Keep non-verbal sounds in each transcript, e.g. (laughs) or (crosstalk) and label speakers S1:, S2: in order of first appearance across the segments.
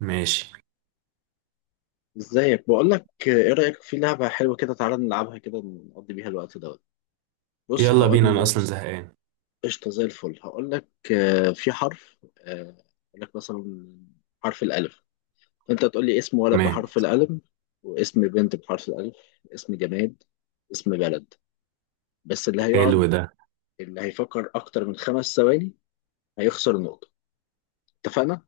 S1: ماشي.
S2: ازيك؟ بقول لك، ايه رايك في لعبه حلوه كده؟ تعالى نلعبها كده نقضي بيها الوقت دوت. بص
S1: يلا بينا، انا
S2: هقول.
S1: اصلا زهقان.
S2: قشطه، زي الفل. هقول لك، في حرف، هقول لك مثلا حرف الالف. انت تقول لي اسم ولد
S1: تمام.
S2: بحرف الالف، واسم بنت بحرف الالف، اسم جماد، اسم بلد. بس
S1: حلو ده.
S2: اللي هيفكر اكتر من 5 ثواني هيخسر نقطه، اتفقنا؟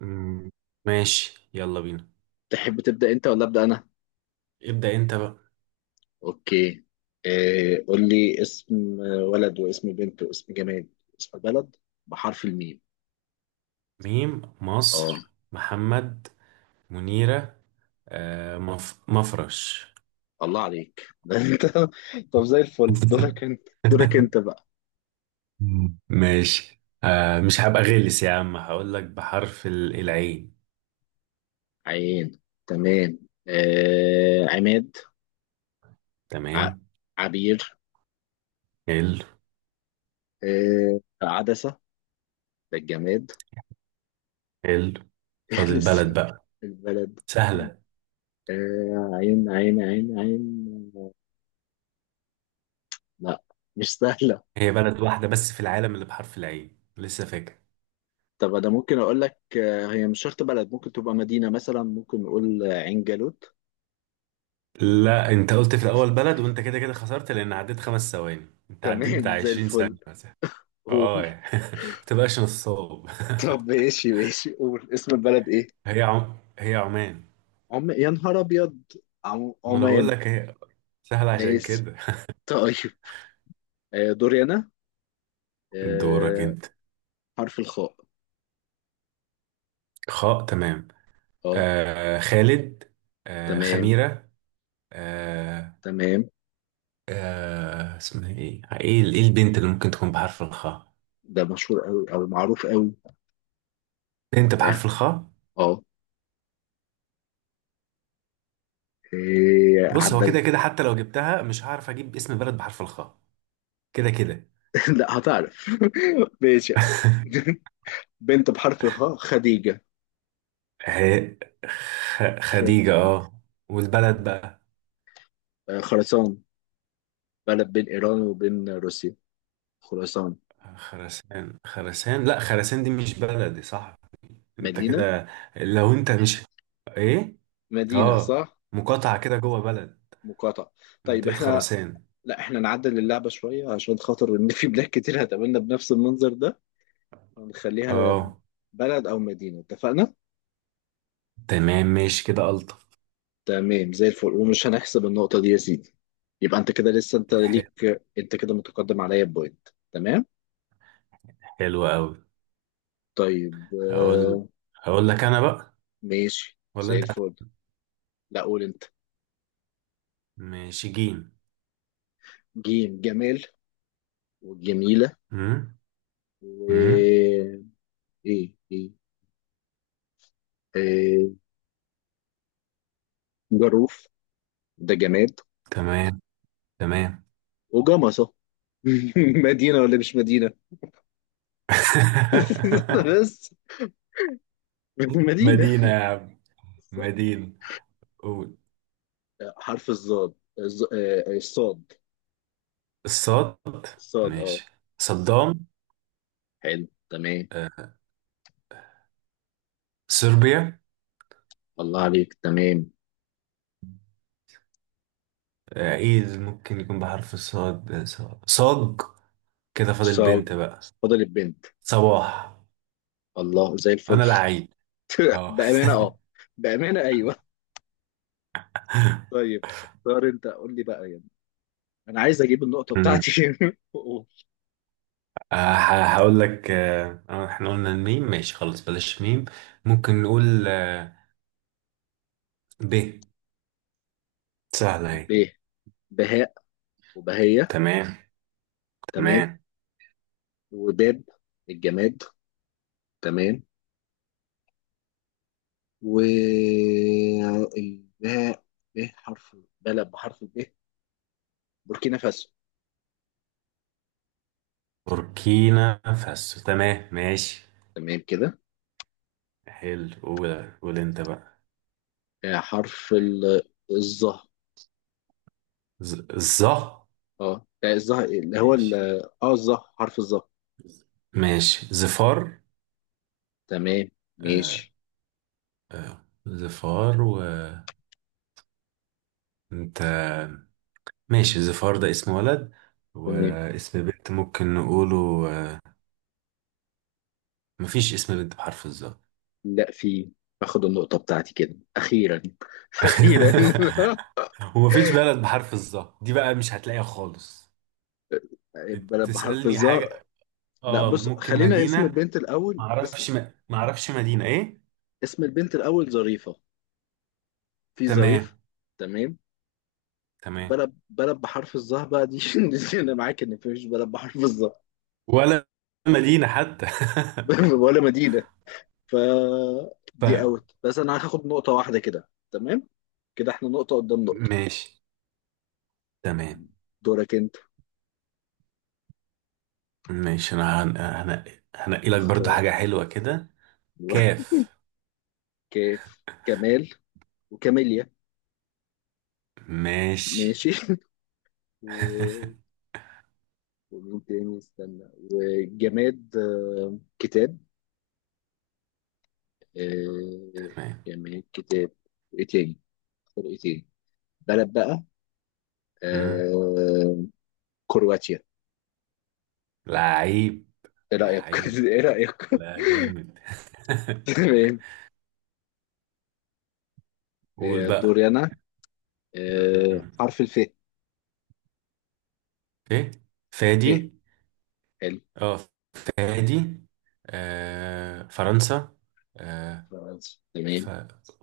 S1: مم، ماشي، يلا بينا.
S2: تحب تبدا انت ولا ابدا انا؟
S1: ابدأ انت بقى.
S2: اوكي. قول لي اسم ولد، واسم بنت، واسم جماد، واسم بلد بحرف الميم.
S1: ميم،
S2: اه،
S1: مصر، محمد، منيرة، مفرش.
S2: الله عليك. (laughs) ده انت! طب زي الفل، دورك
S1: (laughs)
S2: انت دورك انت بقى.
S1: ماشي، مش هبقى غلس يا عم، هقول لك بحرف العين.
S2: عين، تمام. عماد. ع...
S1: تمام.
S2: عبير.
S1: حلو.
S2: عدسة، ده الجماد.
S1: حلو.
S2: (laughs)
S1: فاضل بلد
S2: لسه
S1: بقى.
S2: البلد.
S1: سهلة؟
S2: آه، عين عين عين عين، لا، مش سهلة.
S1: هي بلد واحدة بس في العالم اللي بحرف العين، لسه فاكر؟
S2: طب انا ممكن اقول لك، هي مش شرط بلد، ممكن تبقى مدينة مثلا، ممكن نقول عين جالوت.
S1: لا، انت قلت في الاول بلد، وانت كده كده خسرت لان عديت خمس ثواني. انت عديت
S2: تمام،
S1: بتاع
S2: زي
S1: 20
S2: الفل.
S1: ثانية مثلا. اه
S2: قول.
S1: يعني (laughs) ما تبقاش نصاب.
S2: طب، ماشي ماشي، قول اسم البلد ايه.
S1: (laughs) هي عمان.
S2: عم، يا نهار ابيض!
S1: ما انا بقول
S2: عمان.
S1: لك هي سهلة عشان
S2: ماشي.
S1: كده.
S2: طيب، دوري انا.
S1: دورك
S2: آه،
S1: انت.
S2: حرف الخاء.
S1: خاء، تمام.
S2: اه،
S1: آه خالد، آه
S2: تمام
S1: خميرة، آه،
S2: تمام.
S1: آه اسمها ايه ايه البنت اللي ممكن تكون بحرف الخاء؟
S2: ده مشهور قوي او معروف قوي.
S1: بنت
S2: اه.
S1: بحرف الخاء.
S2: آه. إيه
S1: بص، هو
S2: عدل.
S1: كده كده حتى لو جبتها مش هعرف اجيب اسم بلد بحرف الخاء. كده كده.
S2: (laughs) لا، هتعرف. (laughs) ماشي.
S1: (laughs)
S2: (laughs) بنت بحرف الخاء، خديجة.
S1: هي خديجة،
S2: خديجة.
S1: اه. والبلد بقى؟
S2: خراسان، بلد بين إيران وبين روسيا، خراسان.
S1: خراسان. خراسان، لا خراسان دي مش بلدي صح. انت
S2: مدينة
S1: كده، لو انت مش، ايه،
S2: مدينة
S1: اه،
S2: صح.
S1: مقاطعة كده جوه بلد.
S2: مقاطعة. طيب
S1: منطقة
S2: احنا...
S1: خراسان.
S2: لا، احنا نعدل اللعبة شوية عشان خاطر ان في بلاد كتير هتقابلنا بنفس المنظر ده، ونخليها
S1: اه.
S2: بلد او مدينة، اتفقنا؟
S1: تمام، ماشي كده ألطف.
S2: تمام زي الفل، ومش هنحسب النقطة دي يا سيدي. يبقى انت كده لسه، انت
S1: ح-
S2: ليك، انت كده متقدم عليا بوينت، تمام.
S1: حلو قوي.
S2: طيب،
S1: هقول هقول لك انا بقى.
S2: ماشي
S1: ولا
S2: زي
S1: انت هت-
S2: الفل. لا، قول انت.
S1: ماشي، جيم.
S2: جيم، جمال وجميلة.
S1: امم،
S2: و
S1: امم.
S2: ايه؟ ايه إيه. آه، جروف، ده جماد.
S1: تمام. تمام.
S2: وجمصة. (laughs) مدينة ولا مش مدينة؟ (laughs)
S1: (laughs)
S2: بس مدينة،
S1: مدينة يا عم.
S2: صح.
S1: مدينة. قول.
S2: حرف الظاد، الصاد.
S1: الصاد،
S2: الصاد، اه.
S1: ماشي. صدام،
S2: حلو، تمام.
S1: آه، صربيا،
S2: الله عليك، تمام.
S1: آه، ايه ممكن يكون بحرف الصاد، آه، صاج. كده فاضل بنت
S2: صاد،
S1: بقى.
S2: فضل البنت.
S1: صباح.
S2: الله، زي الفل.
S1: انا
S2: (laughs)
S1: لعيب، اه. (laughs)
S2: بأمانة اه بأمانة ايوه. طيب اختار انت، قول لي بقى يعني، انا عايز اجيب النقطة
S1: أمم.
S2: بتاعتي.
S1: آه، هقول لك، احنا قلنا الميم، ماشي خلاص بلاش ميم. ممكن نقول آه، ب. سهلة
S2: (laughs)
S1: اهي.
S2: ب، بهاء وبهية،
S1: تمام.
S2: تمام.
S1: تمام.
S2: وباب، الجماد، تمام. والباء، ب حرف، بلد بحرف ب، بوركينا فاسو.
S1: بوركينا فاسو. تمام، ماشي.
S2: تمام كده.
S1: حلو. قول انت بقى.
S2: حرف الظه.
S1: ز، ظه.
S2: اه، لا، الظه اللي هو
S1: ماشي.
S2: الظه، حرف الظه.
S1: ماشي زفار.
S2: تمام.
S1: آه،
S2: ماشي.
S1: آه زفار، وانت؟
S2: م،
S1: ماشي زفار ده اسم ولد،
S2: تمام.
S1: واسم بنت ممكن نقوله آه، مفيش اسم بنت بحرف الظا.
S2: لا، في. باخد النقطة بتاعتي كده أخيرا. (laughs) أخيرا. (laughs)
S1: (laughs) ومفيش بلد بحرف الظا دي بقى، مش هتلاقيها خالص.
S2: بلد بحرف
S1: تسألني
S2: الظه،
S1: حاجة؟
S2: لا
S1: اه،
S2: بص،
S1: ممكن
S2: خلينا اسم
S1: مدينة.
S2: البنت الأول. اسم
S1: معرفش مدينة ايه.
S2: اسم البنت الأول ظريفة. في
S1: تمام.
S2: ظريف، تمام.
S1: تمام.
S2: بلد بحرف الظهر بقى، دي... (laughs) دي انا معاك ان مفيش بلد بحرف الظهر.
S1: ولا مدينة حتى.
S2: (laughs) ولا مدينه. ف
S1: (laughs)
S2: دي
S1: طيب.
S2: اوت، بس انا هاخد نقطه واحده كده، تمام. كده احنا نقطه قدام نقطه.
S1: ماشي. تمام.
S2: دورك انت،
S1: ماشي، انا هنقي لك برضو
S2: اختار.
S1: حاجة حلوة كده.
S2: أيوة.
S1: كاف.
S2: (laughs) كيف، كمال وكاميليا.
S1: ماشي.
S2: ماشي. (laughs) و... ومين تاني؟ استنى. وجماد، كتاب. آه،
S1: تمام.
S2: جماد كتاب. ايه تاني؟ اختار ايه تاني؟ بلد بقى.
S1: مم.
S2: آه، كرواتيا.
S1: لعيب.
S2: ايه رأيك؟ (laughs)
S1: لعيب،
S2: ايه رأيك؟ (laughs)
S1: لا جامد. (laughs)
S2: تمام.
S1: قول بقى.
S2: دوري انا.
S1: مم.
S2: حرف الف.
S1: ايه؟
S2: ف
S1: فادي،
S2: حلو.
S1: اه، فادي، آه فرنسا، آه،
S2: فرنسا، تمام.
S1: ف...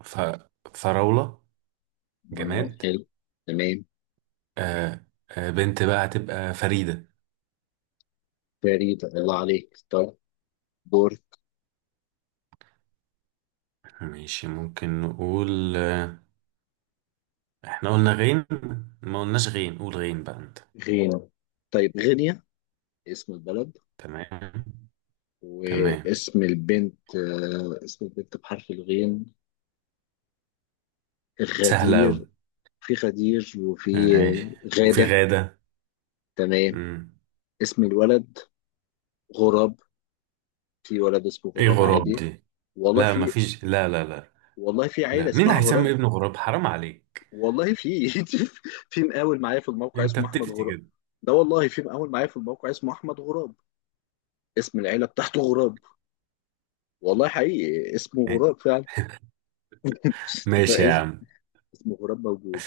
S1: ف... فراولة جماد،
S2: حلو، تمام.
S1: آه، آه بنت بقى هتبقى فريدة.
S2: فريد، الله عليك. طيب، بورت.
S1: ماشي، ممكن نقول، احنا قلنا غين؟ ما قلناش غين، قول غين بقى انت.
S2: غينا، طيب، غينيا، اسم البلد.
S1: تمام. تمام.
S2: واسم البنت، اسم البنت بحرف الغين،
S1: سهلة
S2: غدير.
S1: أوي.
S2: في غدير، وفي
S1: ماشي. وفي
S2: غادة،
S1: غادة.
S2: تمام.
S1: مم.
S2: اسم الولد غراب. في ولد اسمه
S1: ايه
S2: غراب
S1: غراب
S2: عادي.
S1: دي؟
S2: والله
S1: لا
S2: في.
S1: مفيش، لا.
S2: والله في عيلة
S1: مين اللي
S2: اسمها
S1: هيسمي
S2: غراب.
S1: ابنه غراب؟ حرام عليك.
S2: والله في. (laughs) في مقاول معايا في الموقع
S1: انت
S2: اسمه احمد
S1: بتفتي
S2: غراب.
S1: كده.
S2: ده والله في مقاول معايا في الموقع اسمه احمد غراب، اسم العيله بتاعته غراب. والله حقيقي اسمه غراب فعلا. (laughs)
S1: ماشي يا
S2: فاسم،
S1: عم.
S2: اسمه غراب، موجود.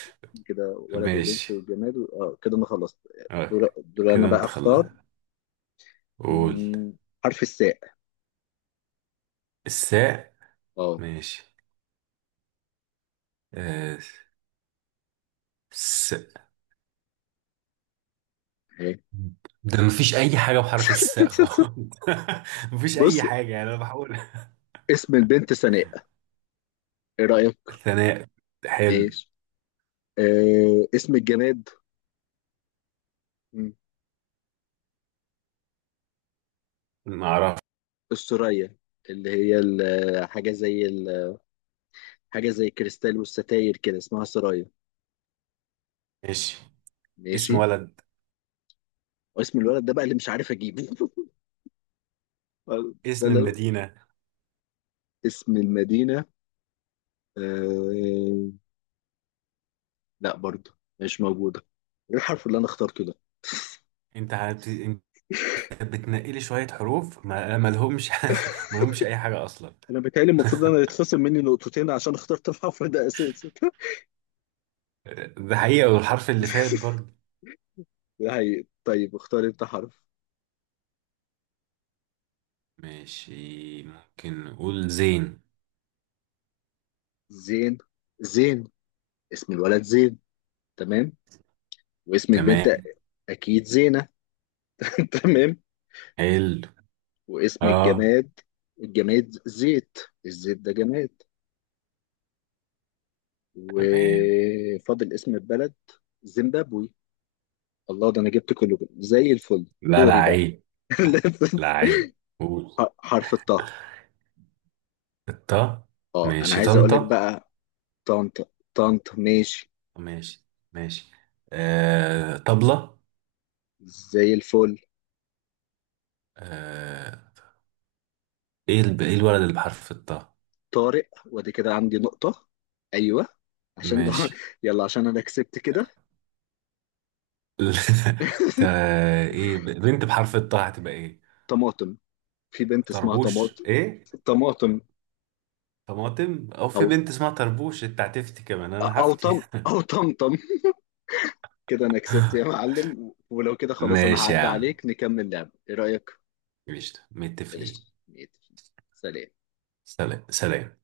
S2: كده ولد وبنت
S1: ماشي.
S2: وجماد اه، كده انا خلصت.
S1: أوكي.
S2: دول دول، انا
S1: كده
S2: بقى
S1: انت خلاص.
S2: اختار.
S1: قول.
S2: مم، حرف الساء.
S1: الساء،
S2: اه.
S1: ماشي. آه، س...
S2: إيه.
S1: ده مفيش اي حاجة بحرف الساء خالص.
S2: (laughs)
S1: (laughs) مفيش اي
S2: بص،
S1: حاجة، يعني انا بحاول.
S2: اسم البنت سناء، ايه رايك؟
S1: ثناء. حلو.
S2: ماشي. اسم الجماد، مم،
S1: ما اعرفش.
S2: السرية، اللي هي حاجه زي كريستال والستاير كده، اسمها سرايا.
S1: ماشي.
S2: ماشي.
S1: اسم ولد.
S2: واسم الولد ده بقى اللي مش عارف اجيبه. (laughs) ده
S1: اسم
S2: لو
S1: المدينة.
S2: اسم المدينه، آه... لا، برضه مش موجوده. ايه الحرف اللي انا اخترته ده؟
S1: انت بتنقلي شوية حروف ما لهمش. (laughs) ما لهمش اي حاجة اصلا.
S2: انا بيتهيألي المفروض انا يتخصم مني نقطتين عشان اخترت (laughs) الحرف ده اساسا. (laughs)
S1: (laughs) ده حقيقة، والحرف اللي فات برضه.
S2: ده هي، طيب اختار انت حرف.
S1: ماشي، ممكن نقول زين.
S2: زين. زين، اسم الولد زين، تمام. واسم البنت،
S1: تمام.
S2: اكيد زينة. (laughs) تمام.
S1: حلو.
S2: واسم
S1: اه.
S2: الجماد، الجماد زيت، الزيت ده جماد.
S1: تمام.
S2: وفاضل اسم البلد، زيمبابوي. الله، ده انا جبت كله كده. زي الفل،
S1: لا، لا
S2: دوري بقى.
S1: عيب. لا، لا
S2: (laughs)
S1: عيب. قول.
S2: حرف الطه.
S1: الطا،
S2: اه، انا
S1: ماشي
S2: عايز اقول لك
S1: طنطا.
S2: بقى. طنط طنط، ماشي
S1: ماشي. ماشي. آه طبلة،
S2: زي الفل.
S1: آه. ايه الولد اللي بحرف الطا؟
S2: طارق، وادي كده عندي نقطة، ايوه، عشان
S1: ماشي.
S2: (laughs) يلا، عشان انا كسبت كده.
S1: (laughs) تا، ايه بنت بحرف الطاء هتبقى ايه؟
S2: طماطم، في بنت اسمها
S1: طربوش
S2: طماطم.
S1: ايه؟
S2: طماطم،
S1: طماطم؟ او
S2: او
S1: في بنت اسمها طربوش؟ انت هتفتي كمان، انا
S2: او
S1: هفتي.
S2: طم،
S1: (laughs)
S2: او طمطم. كده انا كسبت يا معلم، ولو كده خلاص انا
S1: ماشي يا
S2: هعدي
S1: عم.
S2: عليك، نكمل لعب، ايه رأيك؟
S1: ماشي متفقين.
S2: قشطة. 100%. سلام.
S1: سلام، سلام.